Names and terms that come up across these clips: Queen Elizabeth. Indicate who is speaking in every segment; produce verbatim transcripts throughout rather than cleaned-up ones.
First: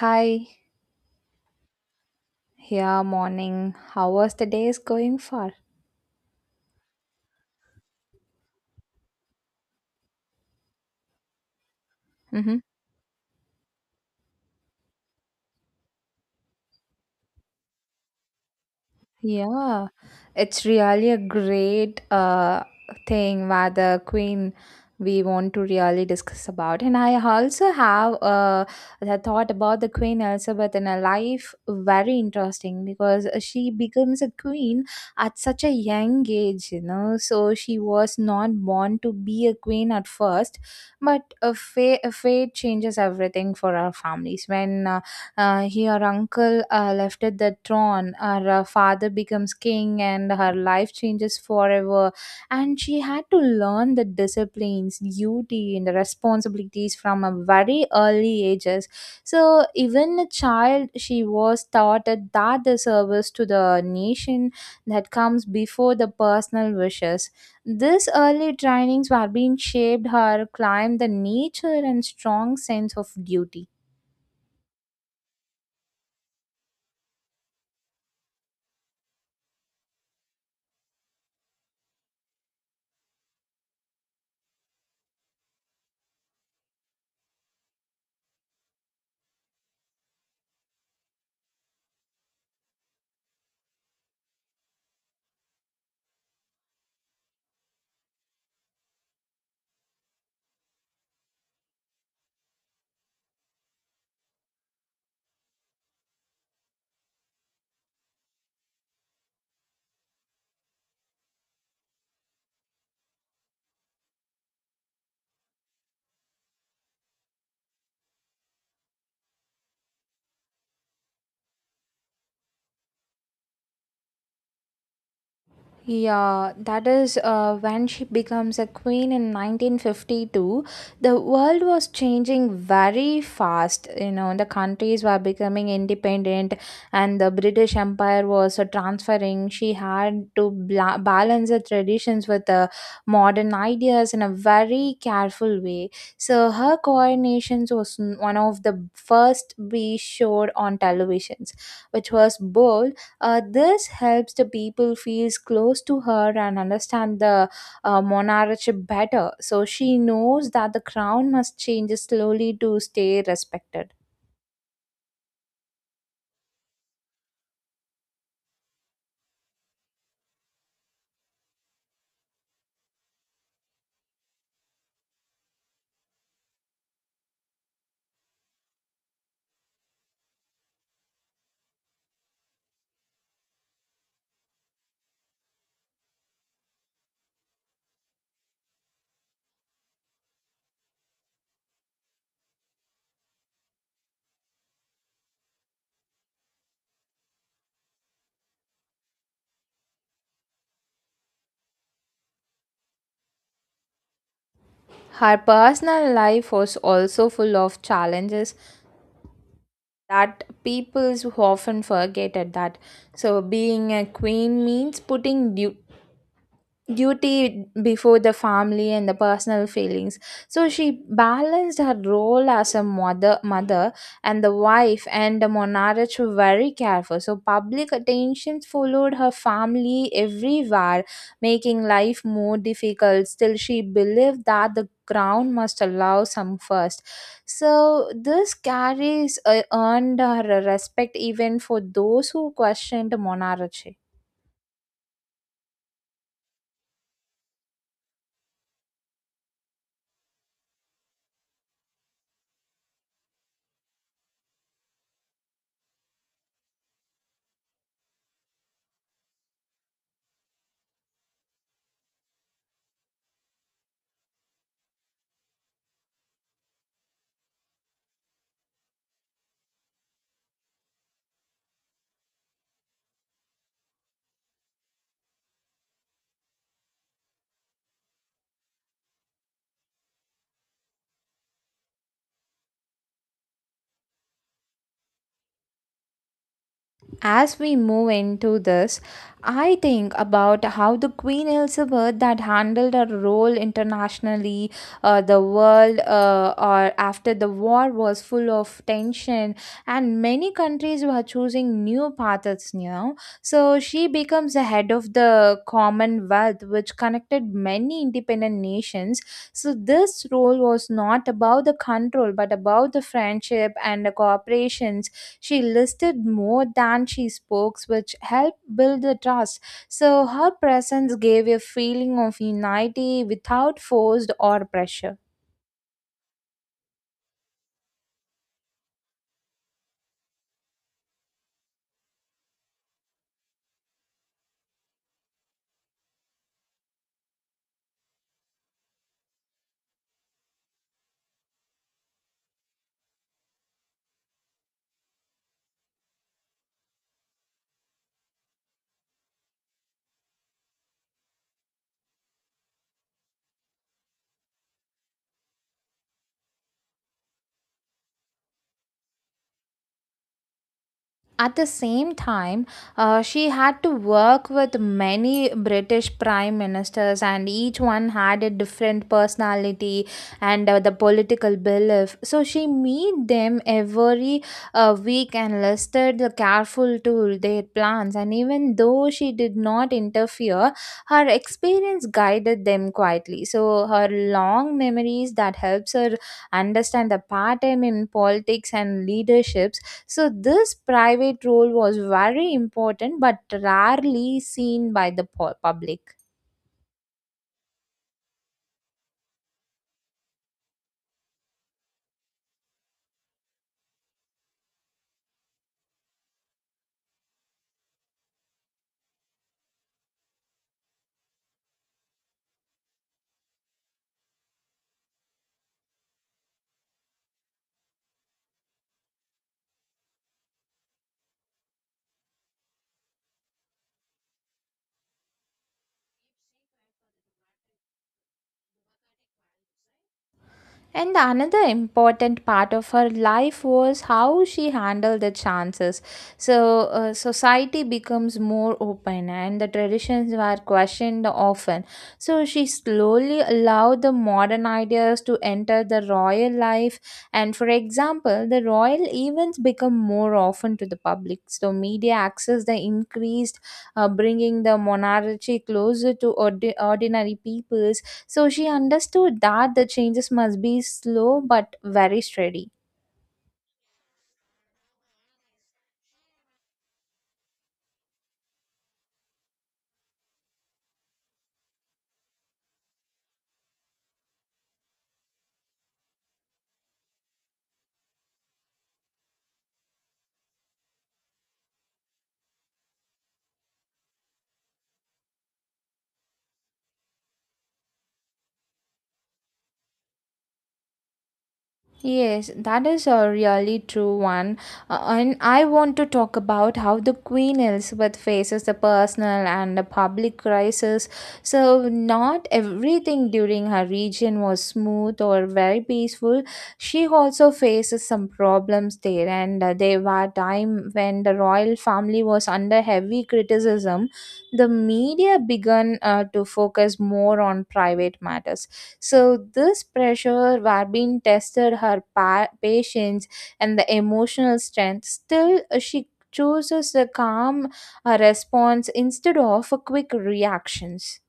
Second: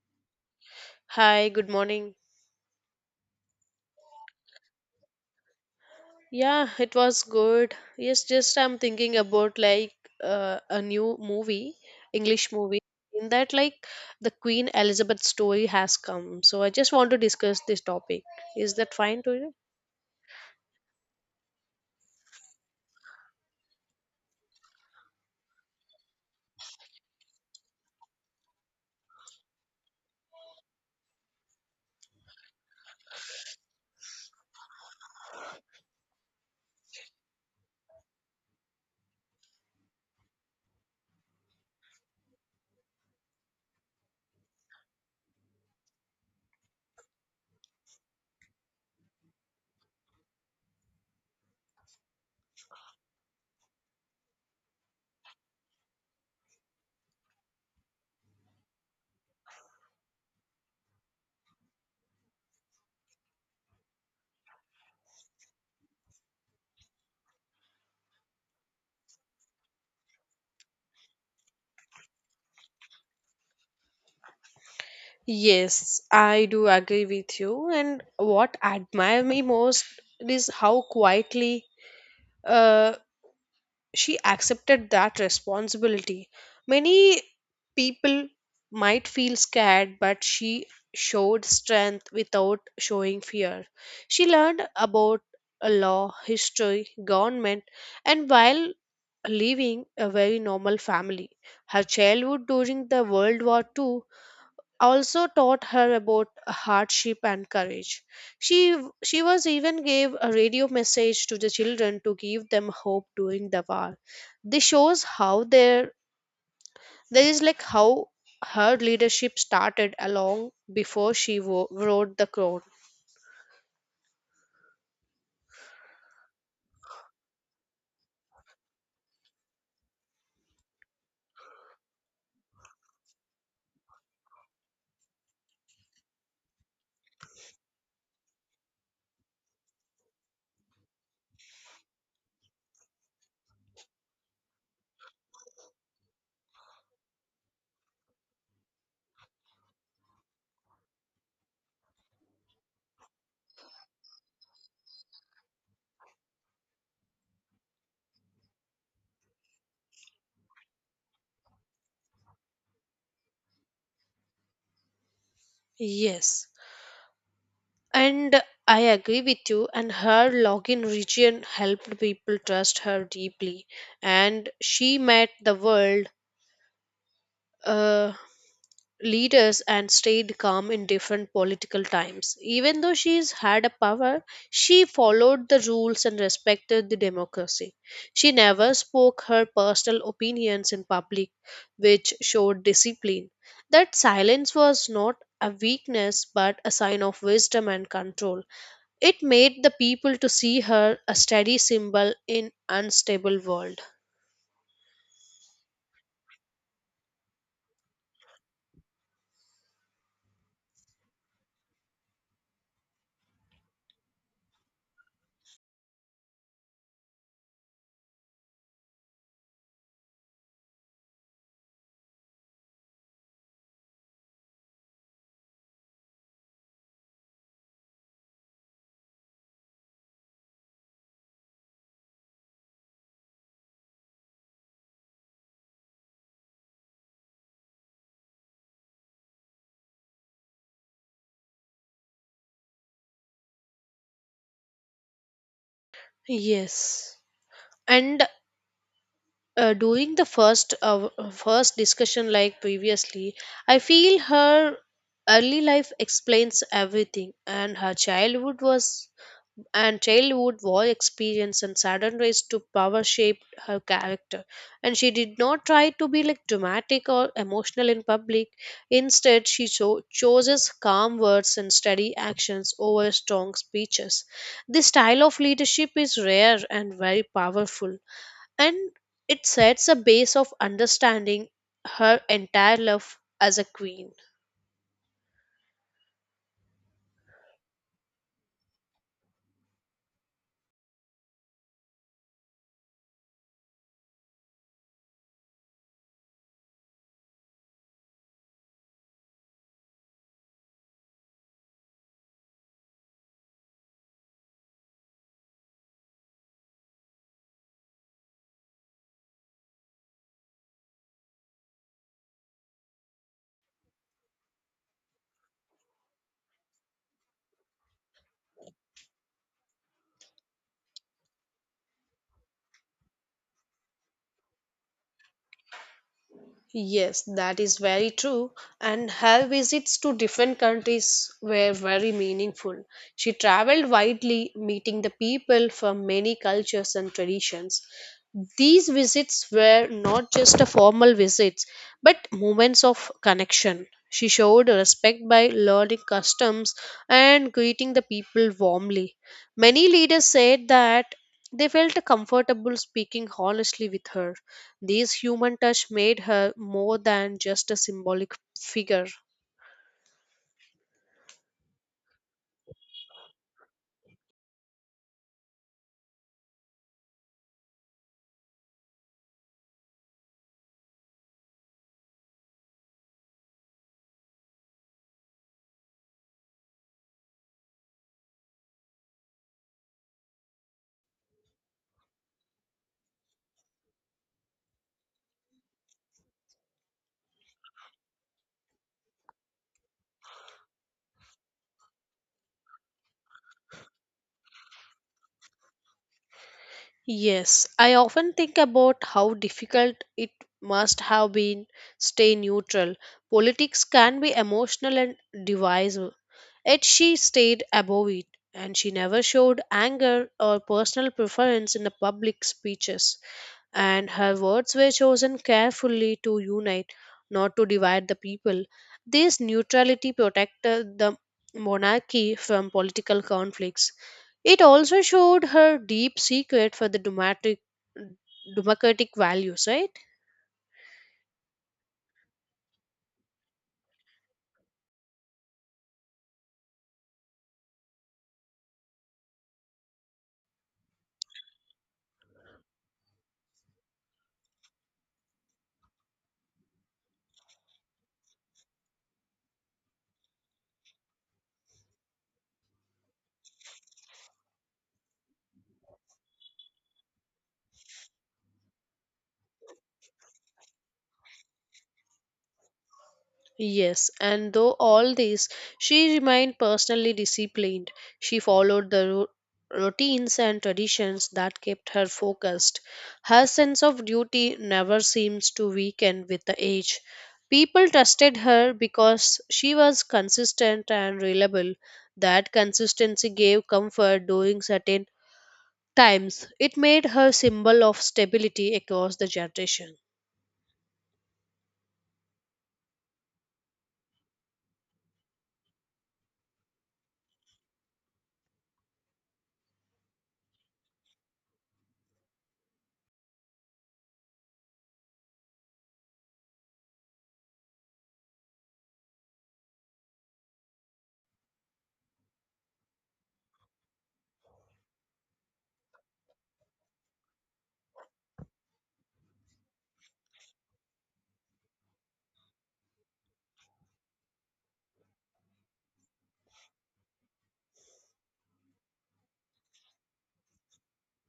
Speaker 1: Hi,
Speaker 2: Hi, good morning.
Speaker 1: here morning. How was the days going for?
Speaker 2: Yeah, it was good. Yes, just I'm thinking about like uh, a new movie, English
Speaker 1: Mhm.
Speaker 2: movie, in that like the Queen Elizabeth story has come. So I just want to discuss this topic. Is that fine to you?
Speaker 1: Yeah, it's really a great uh thing where the queen we want to really discuss about. And I also have uh the thought about the Queen Elizabeth in her life very interesting because she becomes a queen at such a young age, you know. So she was not born to be a queen at first, but a fate, a fate changes everything for our families when. Uh, uh, he- her uncle uh, left at the throne, her uh, father becomes king and her life changes forever, and she had to learn the disciplines, duty and the responsibilities from a very early ages. So even a child, she was taught that that the service to the nation, that comes before the personal wishes. These early trainings were being shaped her climb the nature and strong sense of duty.
Speaker 2: Yes, I do agree with you. And what admire me most is how quietly, uh, she accepted that responsibility. Many people might feel scared, but she showed strength without showing fear. She learned about a law, history, government, and while leaving a very normal family. Her childhood during the World War Two also taught her about hardship and courage. She she was even gave a radio message to the children to give them hope during the war. This shows how there there is like how her leadership started along before she wo- wrote the crown.
Speaker 1: Yeah, that is uh, when she becomes a queen in nineteen fifty-two. The world was changing very fast. You know, the countries were becoming independent and the British Empire was uh, transferring. She had to bla- balance the traditions with the modern ideas in a very careful way. So her coronation was n- one of the first we showed on televisions, which was bold. Uh, this helps the people feels close to her and understand the uh, monarchy better. So she knows that the crown must change slowly to stay respected.
Speaker 2: Yes, and I agree with you. And her login region helped people trust her deeply, and she met the world. Uh, Leaders and stayed calm in different political times. Even though she's had a power, she followed the rules and respected the democracy. She never spoke her personal opinions in public, which showed discipline. That silence was not a weakness but a sign of wisdom and control. It made the people to see her a steady symbol in unstable world.
Speaker 1: Her personal life was also full of challenges that people often forget at that. So being a queen means putting du- duty before the family and the personal feelings. So she balanced her role as a mother mother and the wife and the monarch were very careful. So public attention followed her family everywhere, making life more difficult. Still, she believed that the crown must allow some first. So this carries uh, earned her respect even for those who questioned monarchy.
Speaker 2: Yes. And uh, During the first uh, first discussion like previously, I feel her early life explains everything, and her childhood was and childhood war experience and sudden rise to power shaped her character. And she did not try to be like dramatic or emotional in public. Instead, she cho- chooses calm words and steady actions over strong speeches. This style of leadership is rare and very powerful, and it sets a base of understanding her entire life as a queen.
Speaker 1: As we move into this, I think about how the Queen Elizabeth that handled her role internationally. Uh, the world, uh, or after the war was full of tension, and many countries were choosing new paths now. So she becomes the head of the Commonwealth, which connected many independent nations. So this role was not about the control, but about the friendship and the cooperation. She listed more than she spoke, which helped build the trust. So her presence gave a feeling of unity without forced or pressure.
Speaker 2: Yes, that is very true. And her visits to different countries were very meaningful. She traveled widely, meeting the people from many cultures and traditions. These visits were not just a formal visits, but moments of connection. She showed respect by learning customs and greeting the people warmly. Many leaders said that they felt comfortable speaking honestly with her. This human touch made her more than just a symbolic figure.
Speaker 1: At the same time, uh, she had to work with many British prime ministers, and each one had a different personality and uh, the political belief. So she meet them every uh, week and listed the careful to their plans. And even though she did not interfere, her experience guided them quietly. So her long memories that helps her understand the pattern in politics and leaderships. So this private role was very important but rarely seen by the pu- public.
Speaker 2: Yes, I often think about how difficult it must have been stay neutral. Politics can be emotional and divisive. Yet she stayed above it, and she never showed anger or personal preference in the public speeches, and her words were chosen carefully to unite, not to divide the people. This neutrality protected the monarchy from political conflicts. It also showed her deep secret for the democratic democratic values, right?
Speaker 1: And another important part of her life was how she handled the chances. So uh, society becomes more open and the traditions were questioned often. So she slowly allowed the modern ideas to enter the royal life. And for example, the royal events become more often to the public. So media access the increased, uh, bringing the monarchy closer to ordi- ordinary peoples. So she understood that the changes must be slow but very steady.
Speaker 2: Yes, and though all this, she remained personally disciplined. She followed the ru- routines and traditions that kept her focused. Her sense of duty never seems to weaken with the age. People trusted her because she was consistent and reliable. That consistency gave comfort during certain times. It made her symbol of stability across the generation.
Speaker 1: Yes, that is a really true one. Uh, and I want to talk about how the Queen Elizabeth faces the personal and the public crisis. So not everything during her reign was smooth or very peaceful. She also faces some problems there, and uh, there were time when the royal family was under heavy criticism. The media began uh, to focus more on private matters. So this pressure were being tested her pa- patience and the emotional strength. Still, uh, she chooses a calm uh, response instead of a quick reactions.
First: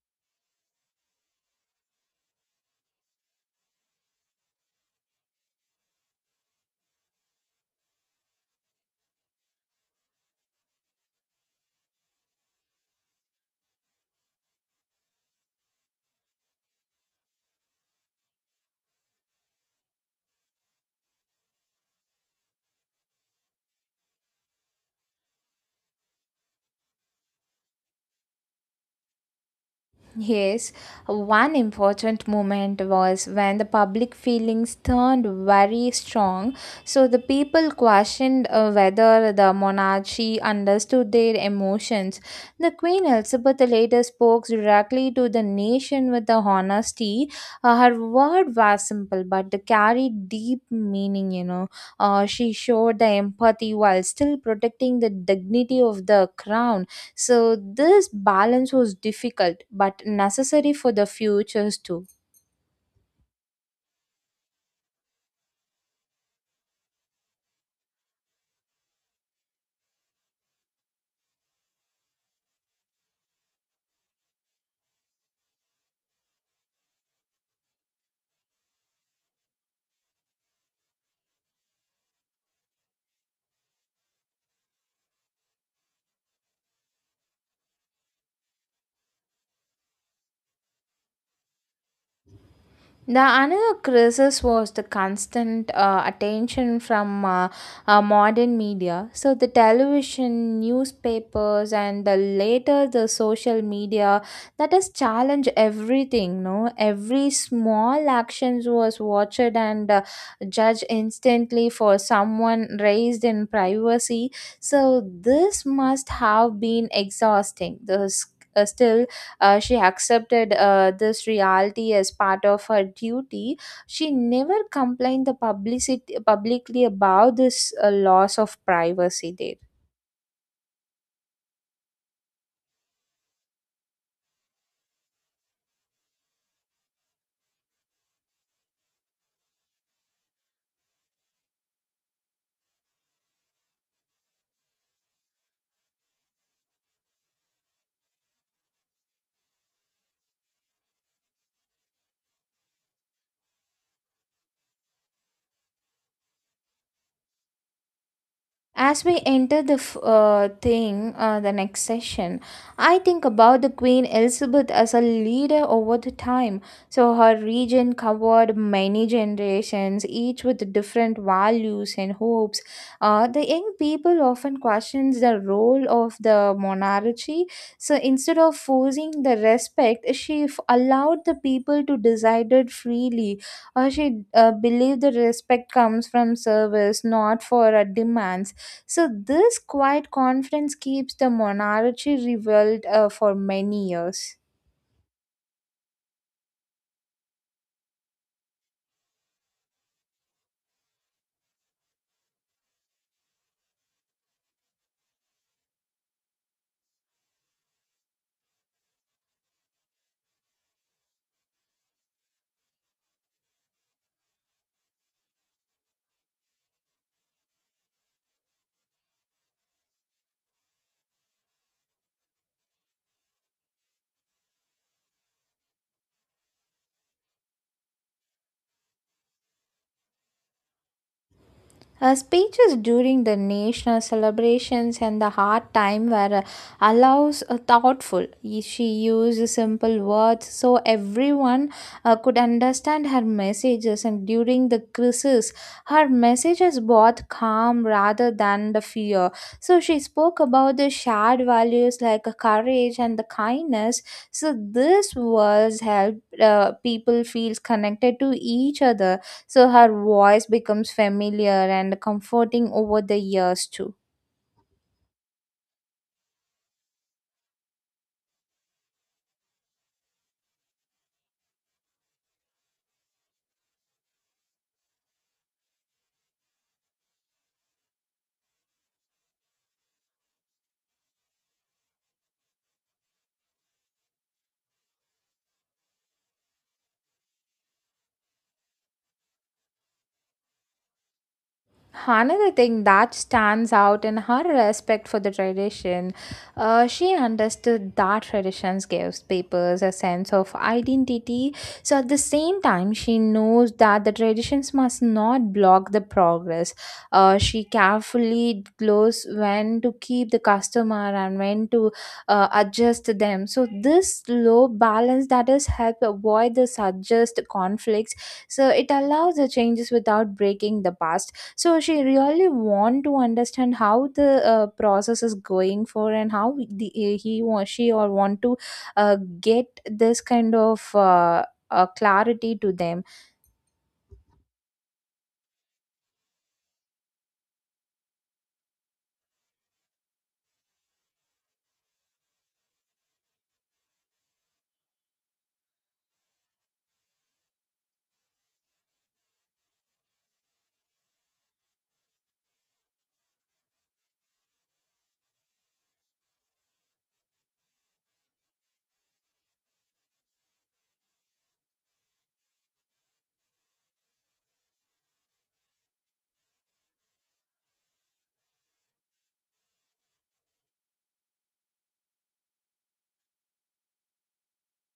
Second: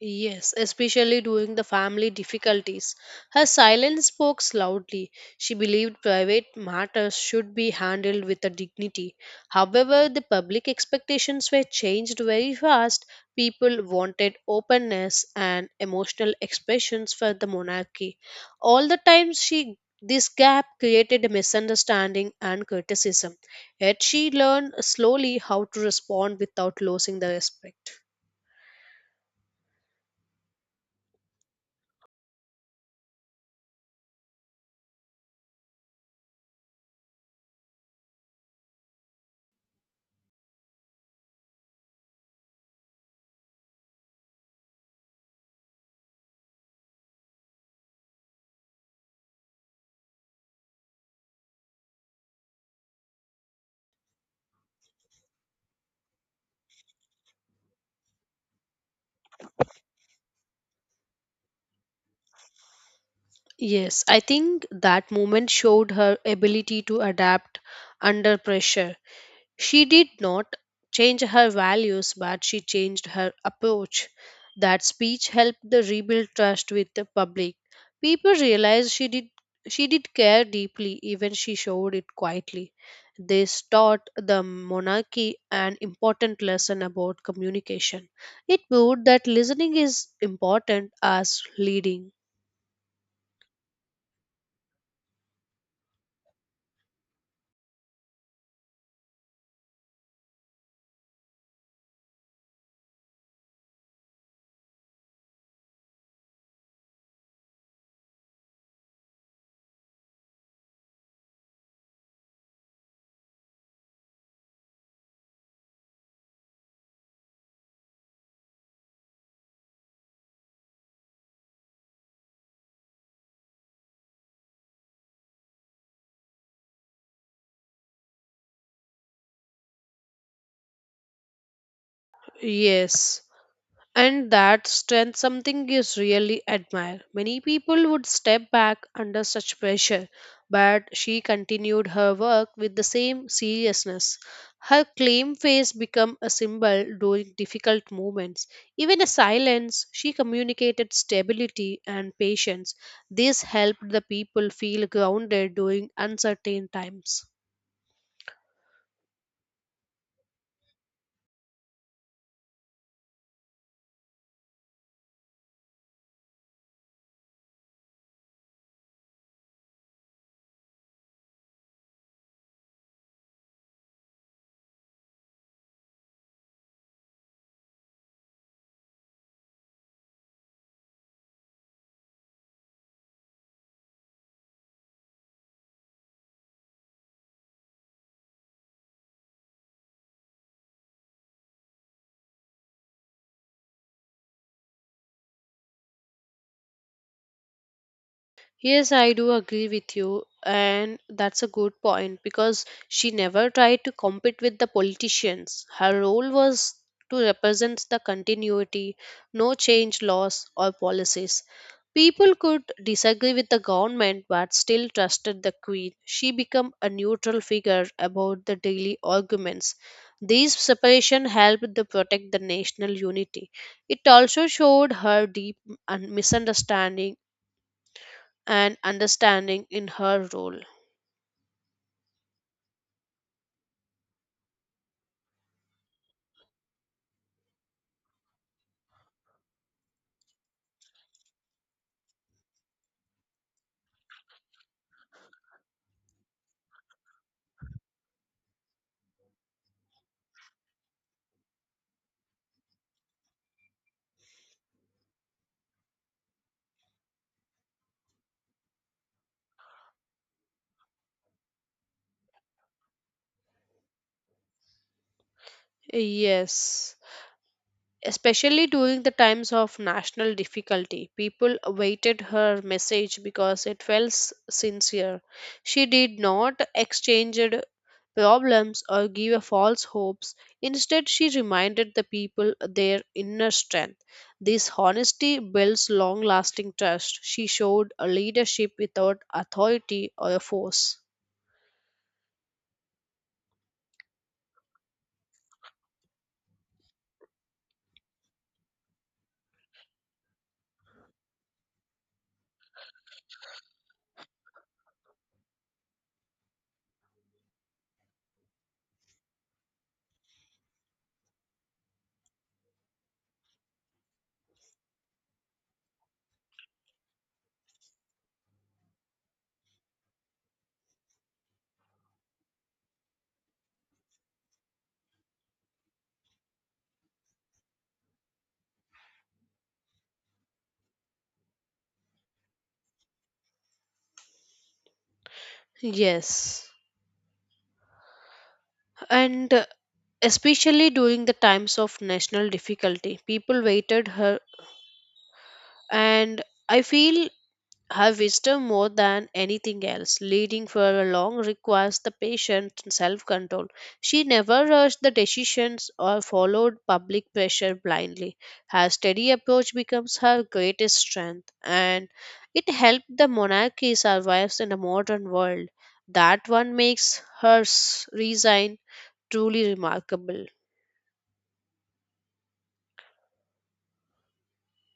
Speaker 2: Yes, especially during the family difficulties. Her silence spoke loudly. She believed private matters should be handled with a dignity. However, the public expectations were changed very fast. People wanted openness and emotional expressions for the monarchy. All the time she this gap created a misunderstanding and criticism. Yet she learned slowly how to respond without losing the respect.
Speaker 1: Yes, one important moment was when the public feelings turned very strong. So the people questioned uh, whether the monarchy understood their emotions. The Queen Elizabeth later spoke directly to the nation with the honesty. Uh, her word was simple but they carried deep meaning, you know. Uh, she showed the empathy while still protecting the dignity of the crown. So this balance was difficult but necessary for the futures too.
Speaker 2: Yes, I think that moment showed her ability to adapt under pressure. She did not change her values, but she changed her approach. That speech helped the rebuild trust with the public. People realized she did she did care deeply, even she showed it quietly. This taught the monarchy an important lesson about communication. It proved that listening is important as leading.
Speaker 1: The another crisis was the constant uh, attention from uh, uh, modern media. So the television, newspapers, and the later the social media that has challenged everything. No, every small actions was watched and uh, judged instantly for someone raised in privacy. So this must have been exhausting. The s- uh, still, uh, she accepted uh, this reality as part of her duty. She never complained the publicity publicly about this uh, loss of privacy there.
Speaker 2: Yes. And that strength something is really admire. Many people would step back under such pressure, but she continued her work with the same seriousness. Her claim face became a symbol during difficult moments. Even in silence, she communicated stability and patience. This helped the people feel grounded during uncertain times.
Speaker 1: As we enter the f- uh, thing, uh, the next session, I think about the Queen Elizabeth as a leader over the time. So her region covered many generations, each with different values and hopes. Uh, the young people often questions the role of the monarchy. So instead of forcing the respect, she f- allowed the people to decide it freely. Uh, she uh, believed the respect comes from service, not for a demand. So this quiet confidence keeps the monarchy revealed uh, for many years.
Speaker 2: Yes, I do agree with you, and that's a good point because she never tried to compete with the politicians. Her role was to represent the continuity, no change laws or policies. People could disagree with the government but still trusted the queen. She became a neutral figure about the daily arguments. This separation helped to protect the national unity. It also showed her deep un- misunderstanding and understanding in her role.
Speaker 1: Uh, speeches during the national celebrations and the hard time were uh, allows a thoughtful. Y- She used simple words so everyone uh, could understand her messages. And during the crisis, her messages brought calm rather than the fear. So she spoke about the shared values like uh, courage and the kindness. So this was help uh, people feel connected to each other. So her voice becomes familiar and comforting over the years too.
Speaker 2: Yes, especially during the times of national difficulty, people awaited her message because it felt s- sincere. She did not exchange problems or give a false hopes. Instead, she reminded the people their inner strength. This honesty builds long lasting trust. She showed a leadership without authority or a force.
Speaker 1: Another thing that stands out in her respect for the tradition, uh, she understood that traditions gives papers a sense of identity. So at the same time, she knows that the traditions must not block the progress. Uh, she carefully knows when to keep the customer and when to uh, adjust them. So this low balance that is help avoid the suggest conflicts. So it allows the changes without breaking the past. So she really want to understand how the uh, process is going for and how the eh, he or she or want to uh, get this kind of uh, uh, clarity to them.
Speaker 2: Yes. And uh, Especially during the times of national difficulty. People waited her, and I feel her wisdom more than anything else. Leading for a long requires the patience and self control. She never rushed the decisions or followed public pressure blindly. Her steady approach becomes her greatest strength, and it helped the monarchy survive in the modern world. That one makes her s- resign truly remarkable.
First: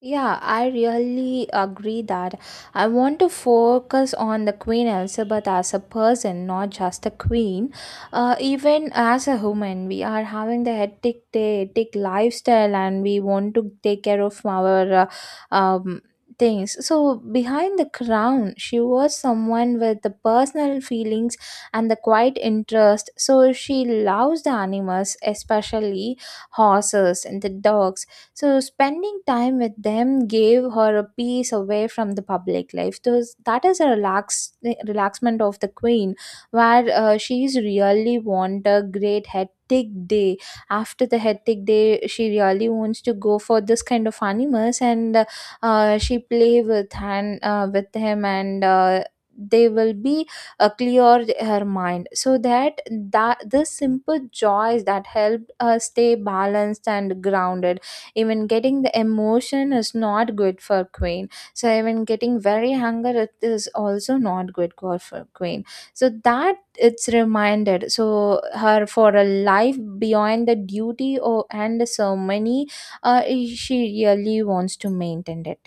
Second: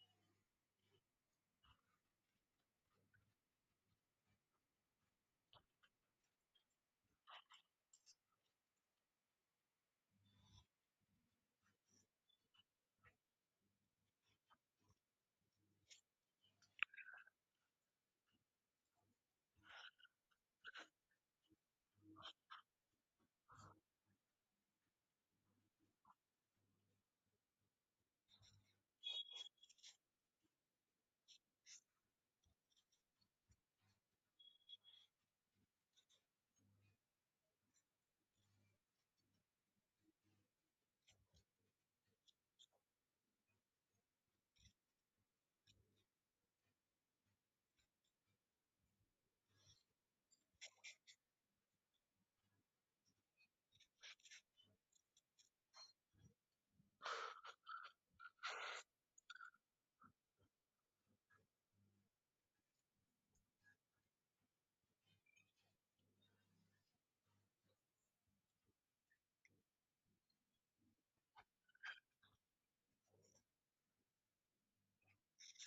Speaker 1: Yeah, I really agree that I want to focus on the Queen Elizabeth as a person, not just a queen. Uh, even as a human, we are having the hectic day, hectic lifestyle, and we want to take care of our uh, um, things. So behind the crown, she was someone with the personal feelings and the quiet interest. So she loves the animals, especially horses and the dogs. So spending time with them gave her a peace away from the public life. Those that is a relax relaxment of the queen, where uh, she's really want a great hectic day. After the hectic day, she really wants to go for this kind of animals, and uh, uh, she play with and uh, with him and. Uh, they will be uh, clear her mind so that that this simple joys that helped her stay balanced and grounded. Even getting the emotion is not good for queen. So even getting very hunger, it is also not good go- for queen. So that it's reminded so her for a life beyond the duty or and the ceremony. uh, she really wants to maintain it.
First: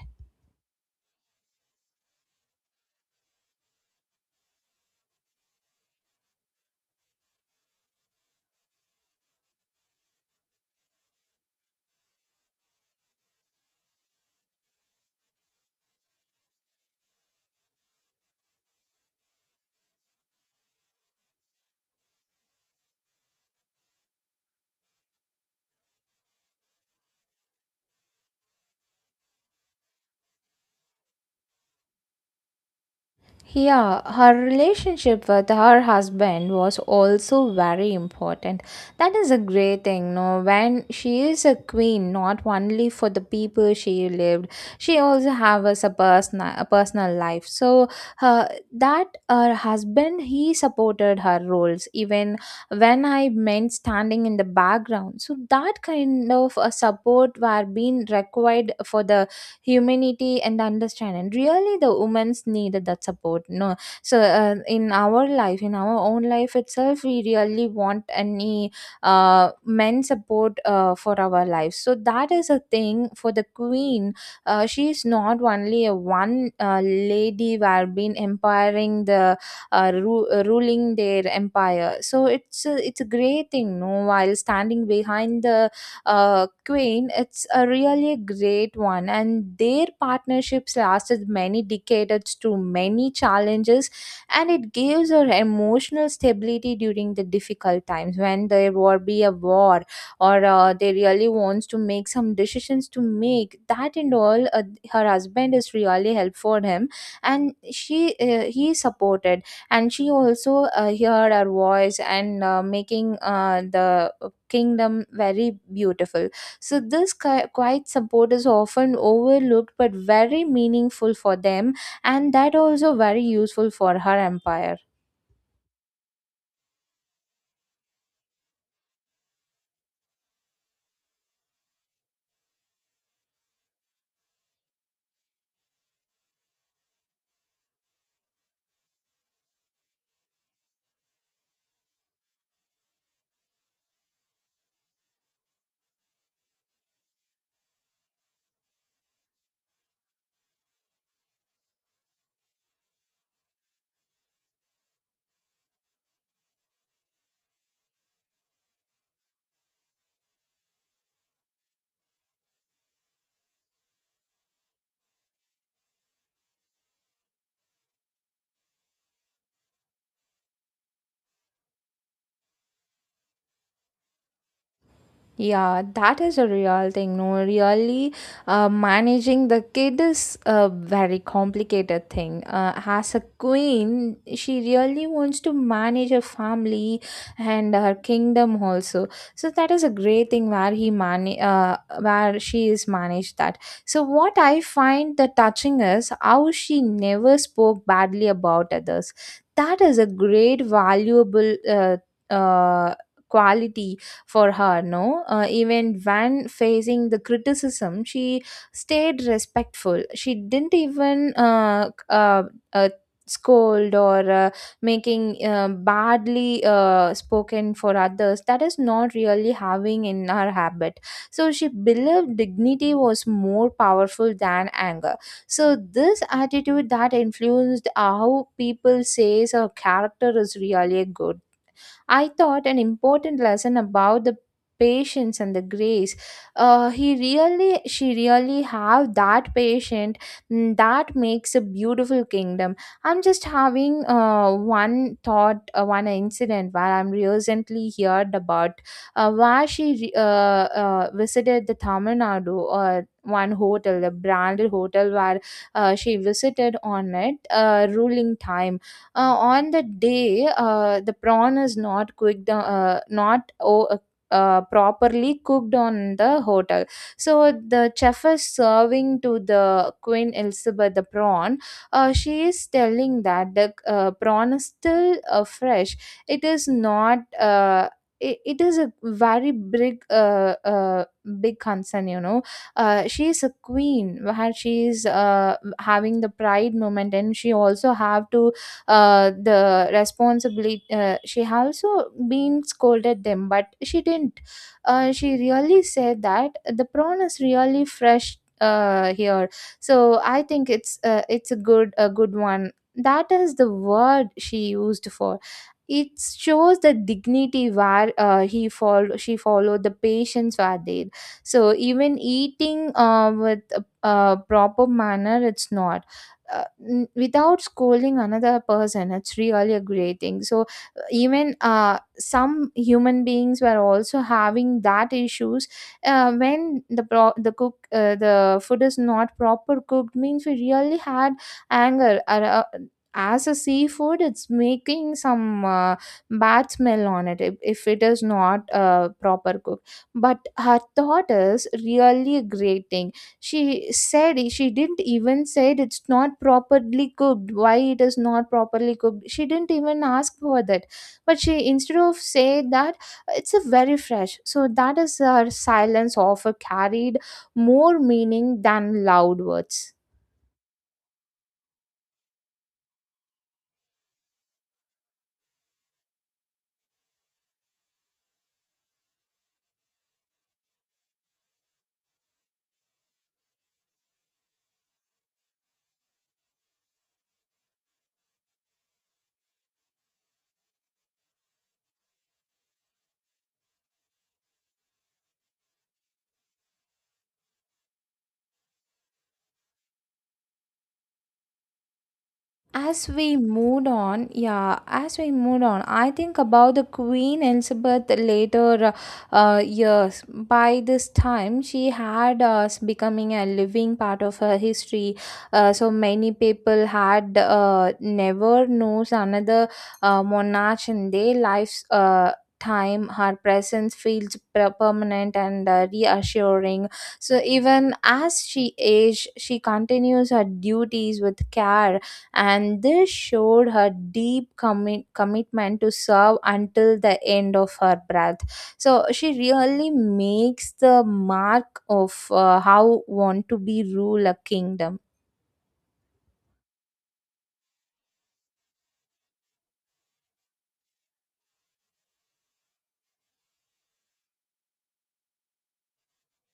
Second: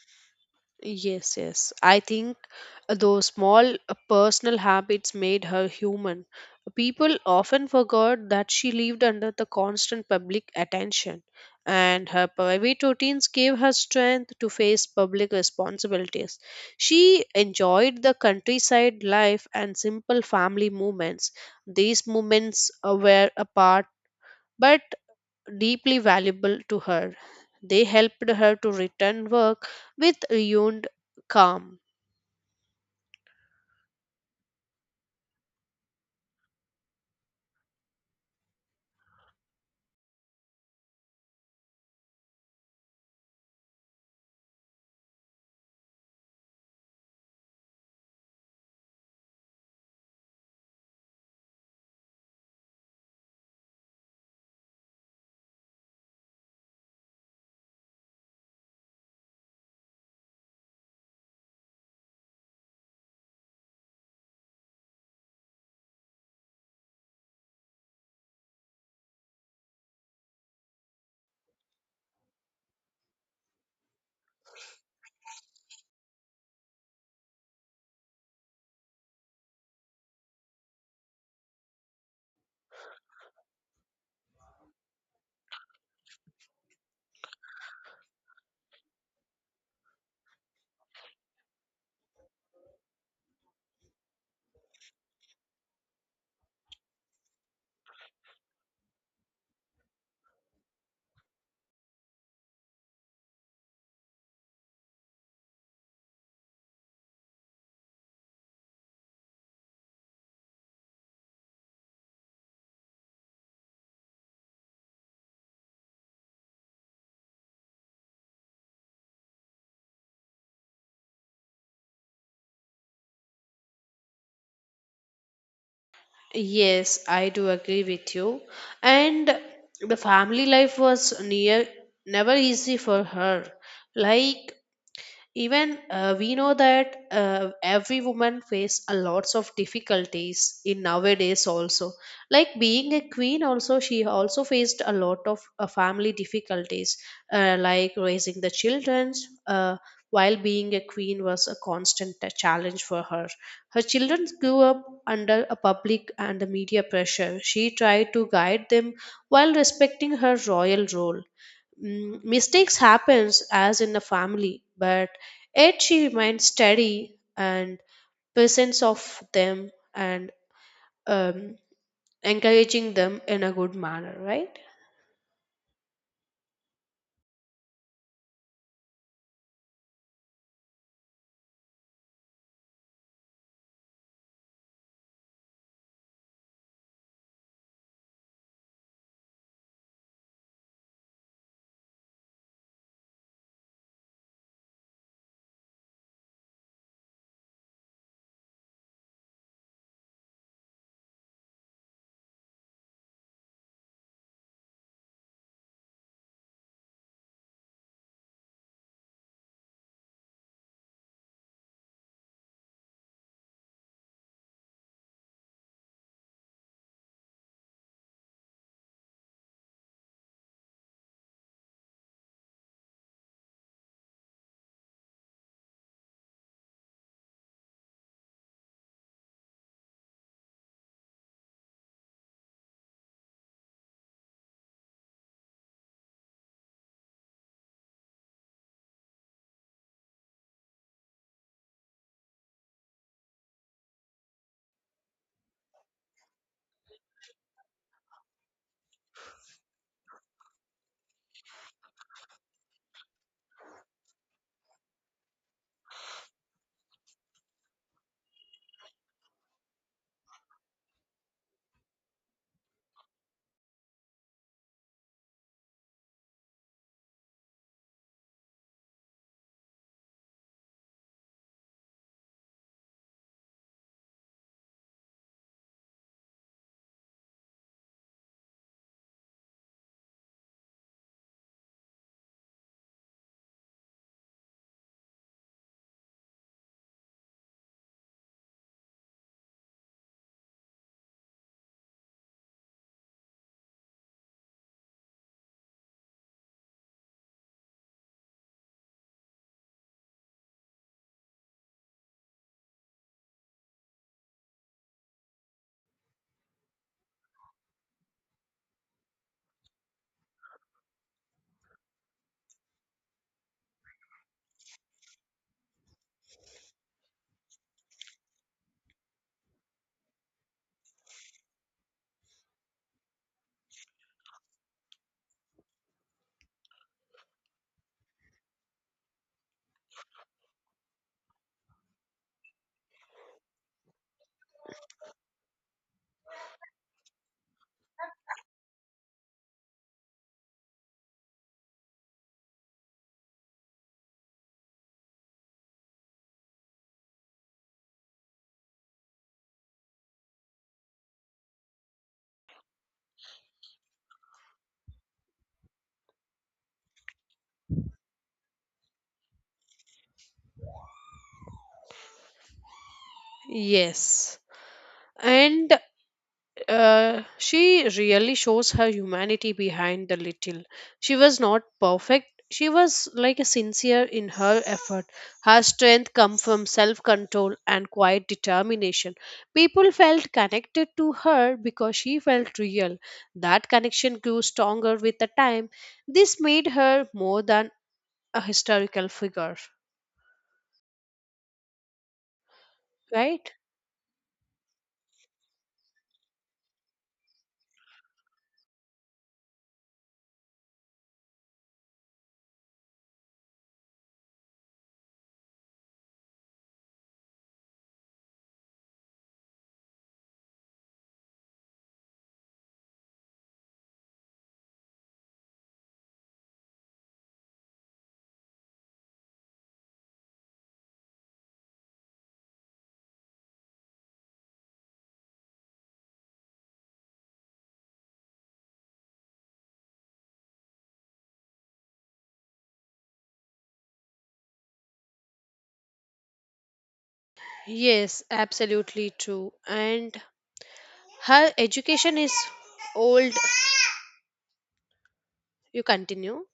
Speaker 2: Yes, yes. I think those small uh, personal habits made her human. People often forgot that she lived under the constant public attention, and her private routines gave her strength to face public responsibilities. She enjoyed the countryside life and simple family moments. These moments uh, were apart. But deeply valuable to her. They helped her to return work with renewed calm.
Speaker 1: Yeah, her relationship with her husband was also very important. That is a great thing, no? When she is a queen, not only for the people she lived, she also have us a personal a personal life. So her that her husband, he supported her roles even when I meant standing in the background. So that kind of a support were being required for the humanity and understanding really the women's needed that support, no. So uh, in our life in our own life itself, we really want any uh, men support uh, for our lives. So that is a thing for the queen. Uh, she is not only a one uh, lady who have been empowering the uh, ru- uh, ruling their empire. So it's a, it's a great thing, no, while standing behind the uh, queen. It's a really great one, and their partnerships lasted many decades through many challenges, and it gives her emotional stability during the difficult times when there will be a war or uh, they really wants to make some decisions to make that and all. Uh, her husband is really helpful for him, and she uh, he supported, and she also uh, heard her voice and uh, making uh, the kingdom very beautiful. So this qui- quiet support is often overlooked but very meaningful for them, and that also very useful for her empire.
Speaker 2: Yes, I do agree with you. And the family life was near never easy for her. Like even, uh, we know that uh, every woman face a lots of difficulties in nowadays also, like being a queen also, she also faced a lot of uh, family difficulties, uh, like raising the children uh, while being a queen was a constant uh, challenge for her. Her children grew up under a public and the media pressure. She tried to guide them while respecting her royal role. Mm, mistakes happens as in a family, but yet she remained steady and presence of them and, um, encouraging them in a good manner, right?
Speaker 1: Yeah, that is a real thing. No, really, uh, managing the kid is a very complicated thing. Uh, as a queen, she really wants to manage her family and her kingdom also. So that is a great thing where he man uh, where she is managed that. So what I find the touching is how she never spoke badly about others. That is a great valuable uh, uh, quality for her, no, uh, even when facing the criticism, she stayed respectful. She didn't even uh, c- uh, uh, scold or uh, making uh, badly uh, spoken for others. That is not really having in her habit, so she believed dignity was more powerful than anger. So this attitude that influenced how people says her character is really good. I thought an important lesson about the patience and the grace. Uh, he really, she really have that patient, mm, that makes a beautiful kingdom. I'm just having uh, one thought, uh, one incident where I'm recently heard about, uh, where she re- uh, uh, visited the Tamil Nadu or one hotel, the branded hotel where uh, she visited on it uh, ruling time. Uh, on the day, uh, the prawn is not cooked, uh, not o- uh, uh, properly cooked on the hotel. So the chef is serving to the Queen Elizabeth the prawn. uh, she is telling that the uh, prawn is still uh, fresh. It is not uh, it, it is a very big uh, uh, big concern, you know. Uh, she is a queen where she is uh, having the pride moment, and she also have to, uh, the responsibility. Uh, she also been scolded them, but she didn't, uh, she really said that the prawn is really fresh uh, here. So I think it's uh, it's a good, a good one. That is the word she used for it. Shows the dignity where uh, he followed she followed the patience were there. So even eating uh, with a, a proper manner, it's not uh, n- without scolding another person, it's really a great thing. So uh, even uh, some human beings were also having that issues. Uh, when the pro- the cook, uh, the food is not proper cooked means, we really had anger. Ar- uh, as a seafood, it's making some uh, bad smell on it if, if it is not uh, proper cooked. But her thought is really a great thing. She said, she didn't even said it's not properly cooked, why it is not properly cooked, she didn't even ask for that. But she instead of say that, it's a very fresh. So that is her silence offer carried more meaning than loud words.
Speaker 2: Yes, and, Uh, she really shows her humanity behind the little. She was not perfect. She was like a sincere in her effort. Her strength come from self-control and quiet determination. People felt connected to her because she felt real. That connection grew stronger with the time. This made her more than a historical figure,
Speaker 1: As we
Speaker 2: right?
Speaker 1: moved on, yeah, as we moved on, I think about the Queen Elizabeth later uh, uh, years. By this time, she had uh, becoming a living part of her history. Uh, so many people had uh, never knows another uh, monarch in their lives. Uh, time her presence feels per- permanent and uh, reassuring. So even as she aged, she continues her duties with care, and this showed her deep commi- commitment to serve until the end of her breath. So she really makes the mark of uh, how want to be rule a kingdom.
Speaker 2: Yes, absolutely true. And her education is old. You continue.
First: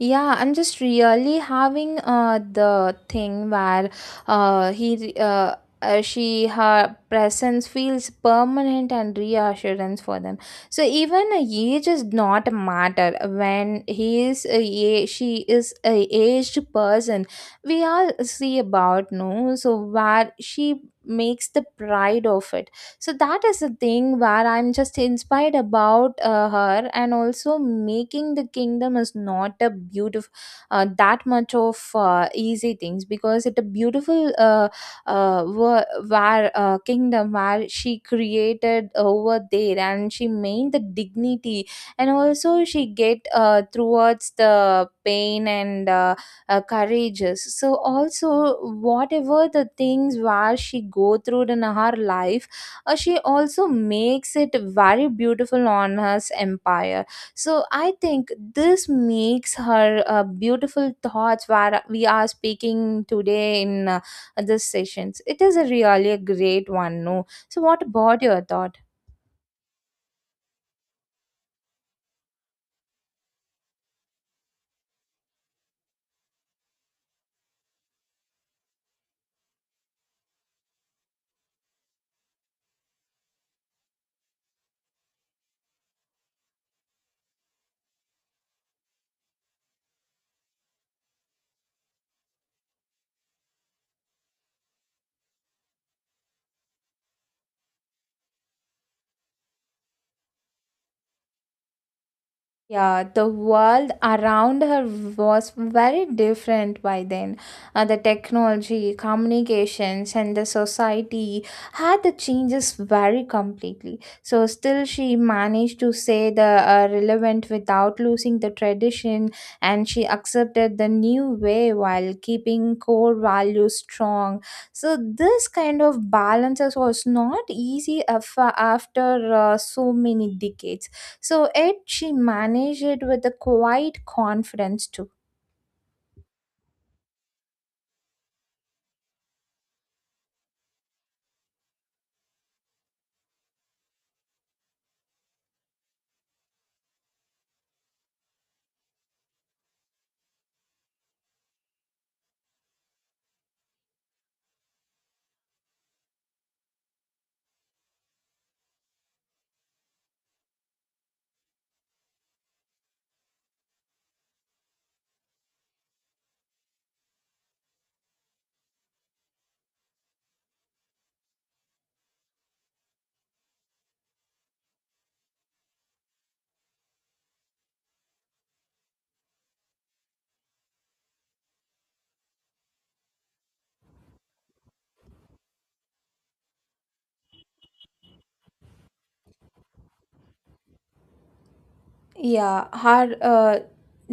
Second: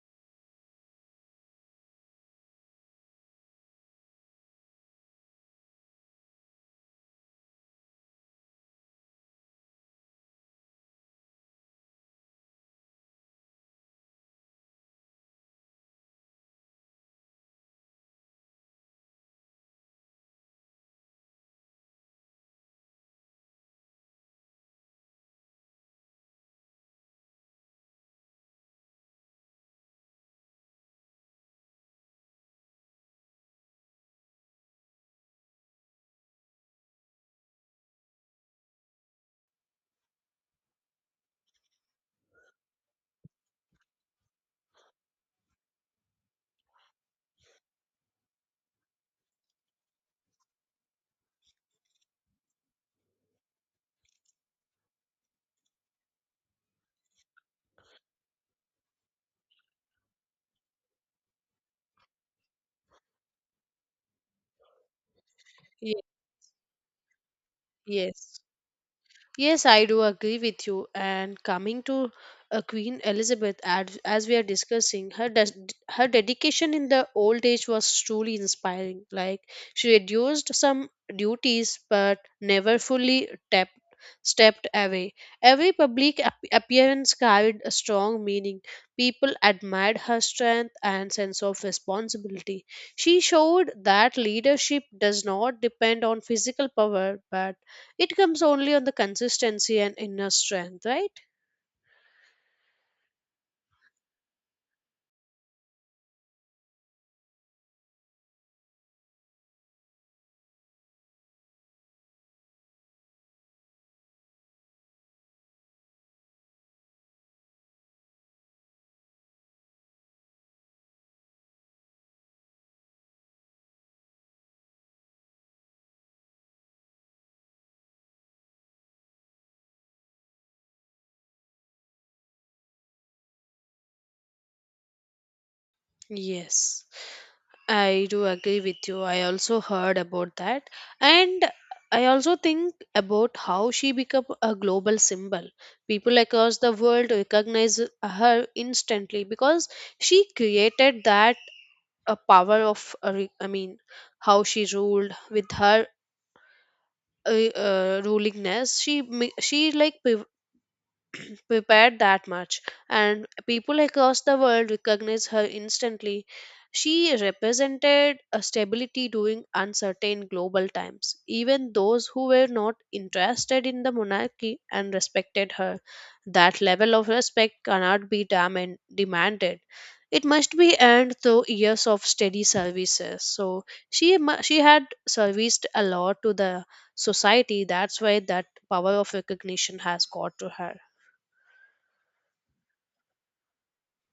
Speaker 1: Yeah, I'm just really having uh the thing where uh he re- uh, uh she her presence feels permanent and reassurance for them. So even a age is not a matter when he is a a- she is a aged person. We all see about, no, so where she makes the pride of it. So that is the thing where I'm just inspired about uh, her. And also making the kingdom is not a beautiful, uh, that much of uh, easy things, because it a beautiful uh, uh, wo- where uh, kingdom where she created over there, and she made the dignity, and also she get uh, towards the pain and uh, uh, courageous. So also, whatever the things where she go through in her life, uh, she also makes it very beautiful on her empire. So I think this makes her uh, beautiful thoughts where we are speaking today in uh, this sessions. It is a
Speaker 2: Ye-
Speaker 1: really a great one, no. So what about
Speaker 2: Yes.
Speaker 1: your thought?
Speaker 2: Yes, I do agree with you. And coming to, uh, Queen Elizabeth, as, as we are discussing, her des- her dedication in the old age was truly inspiring. Like she reduced some duties, but never fully tap stepped away. Every public ap- appearance carried a strong meaning. People admired her strength and sense of responsibility. She showed that leadership does not depend on physical power, but it comes only on the consistency and inner strength, right?
Speaker 1: Yeah, the world around her was very different by then. Uh, the technology, communications, and the society had the changes very completely. So still, she managed to say the uh, relevant without losing the tradition, and she accepted the new way while keeping core values strong. So this kind of balances was not easy af- after uh, so many decades. So, it, she managed it with a quiet confidence too.
Speaker 2: Yes. I do agree with you. I also heard about that. And I also think about how she became a global symbol. People across the world recognize her instantly because she created that a power of, a re- I mean, how she ruled with her uh, uh, rulingness. She ma- she like prepared that much, and people across the world recognize her instantly. She represented a stability during uncertain global times. Even those who were not interested in the monarchy and respected her, that level of respect cannot be dam- demanded. It must be earned through years of steady services. So she mu- she had serviced a lot to the society. That's why that power of recognition has got to her.
Speaker 1: Yeah, our uh,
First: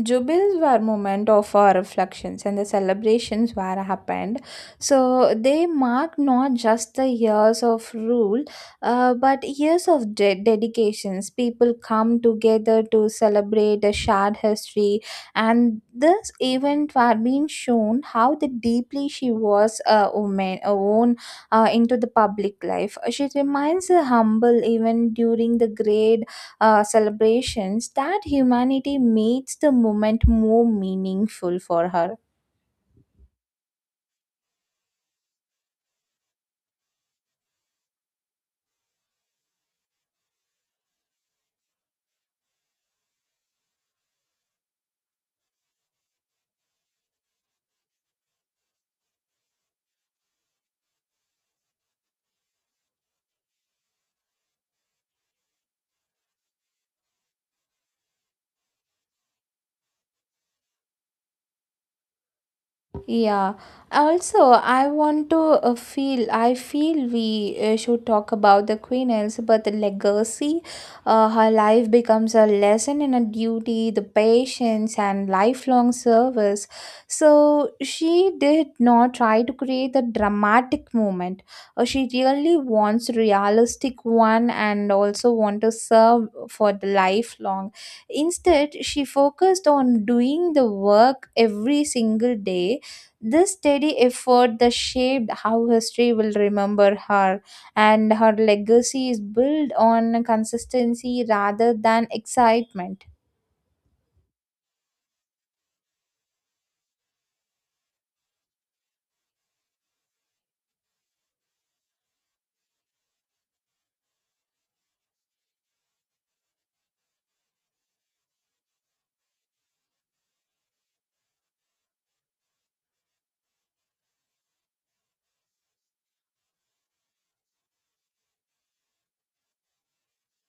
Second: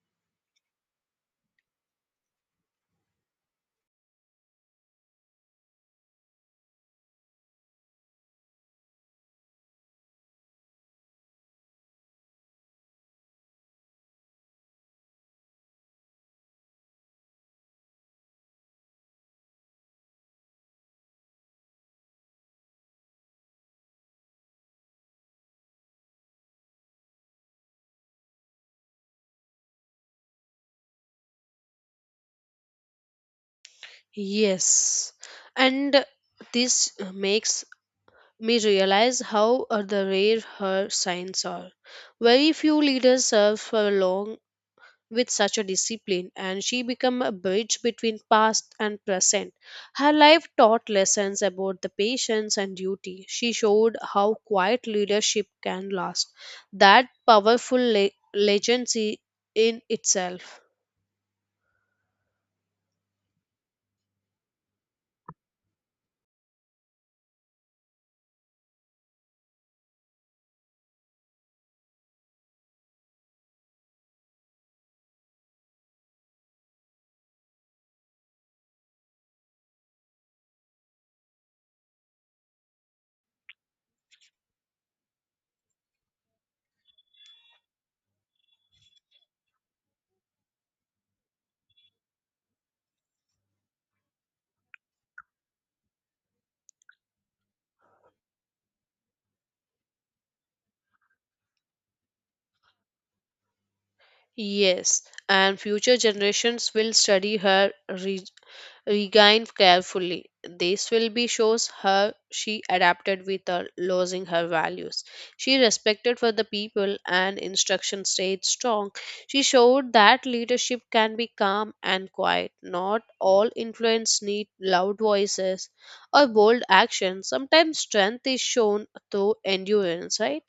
Speaker 1: jubilees were moment of our reflections and the celebrations were happened. So they mark not just the years of rule, uh, but years of de- dedications. People come together to celebrate a shared history, and this event were being shown how the deeply she was a woman, a woman uh, into the public life. She remains humble even during the great uh, celebrations that humanity makes the moment more meaningful for her.
Speaker 2: Yes, and this makes me realize how are the rare her signs are. Very few leaders serve for long with such a discipline, and she became a bridge between past and present. Her life taught lessons about the patience and duty. She showed how quiet leadership can last. That powerful le- legacy in itself.
Speaker 1: Yeah. Also, I want to uh, feel. I feel we uh, should talk about the Queen Elizabeth legacy. Uh, her life becomes a lesson in a duty, the patience, and lifelong service. So she did not try to create a dramatic moment. Uh, she really wants realistic one, and also want to serve for the lifelong. Instead, she focused on doing the work every single day. This steady effort that shaped how history will remember her, and her legacy is built on consistency rather than excitement.
Speaker 2: Yes, and future generations will study her re- regained carefully. This will be shows her she adapted without losing her values. She respected for the people and instruction stayed strong. She showed that leadership can be calm and quiet. Not all influence need loud voices or bold action. Sometimes strength is shown through endurance, right?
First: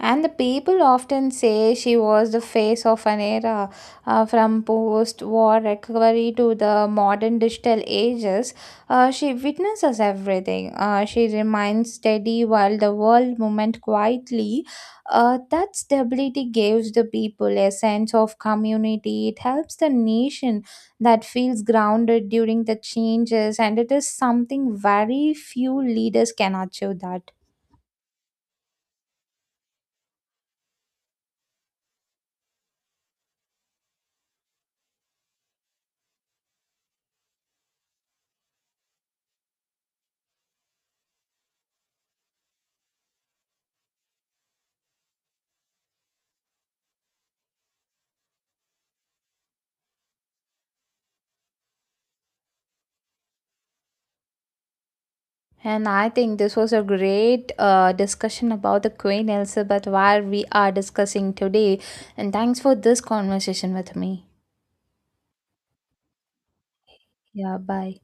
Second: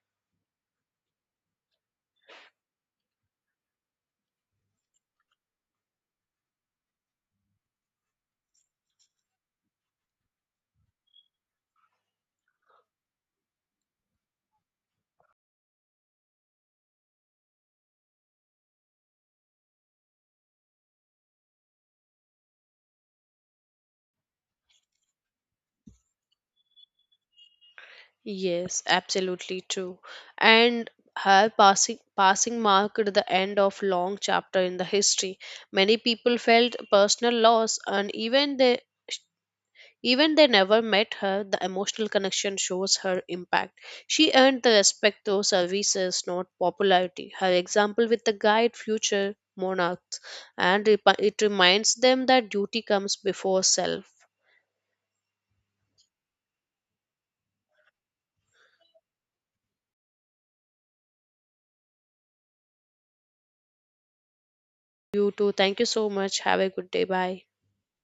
Speaker 1: And the people often say she was the face of an era, uh, from post war recovery to the modern digital ages. Uh, she witnesses everything. Uh, she remains steady while the world movement quietly. Uh, that stability gives the people a sense of community. It helps the nation that feels grounded during the changes, and it is something very few leaders can achieve that.
Speaker 2: Yes, absolutely true. And her passing passing marked the end of long chapter in the history. Many people felt personal loss and even they even they never met her, the emotional connection shows her impact. She earned the respect through services, not popularity. Her example with the guide future monarchs and it it reminds them that duty comes before self.
Speaker 1: And I think this was a great uh, discussion about the Queen Elizabeth, where we are discussing today. And thanks for this conversation with me.
Speaker 2: You too. Thank you so much. Have a good day. Bye.
Speaker 1: Yeah, bye.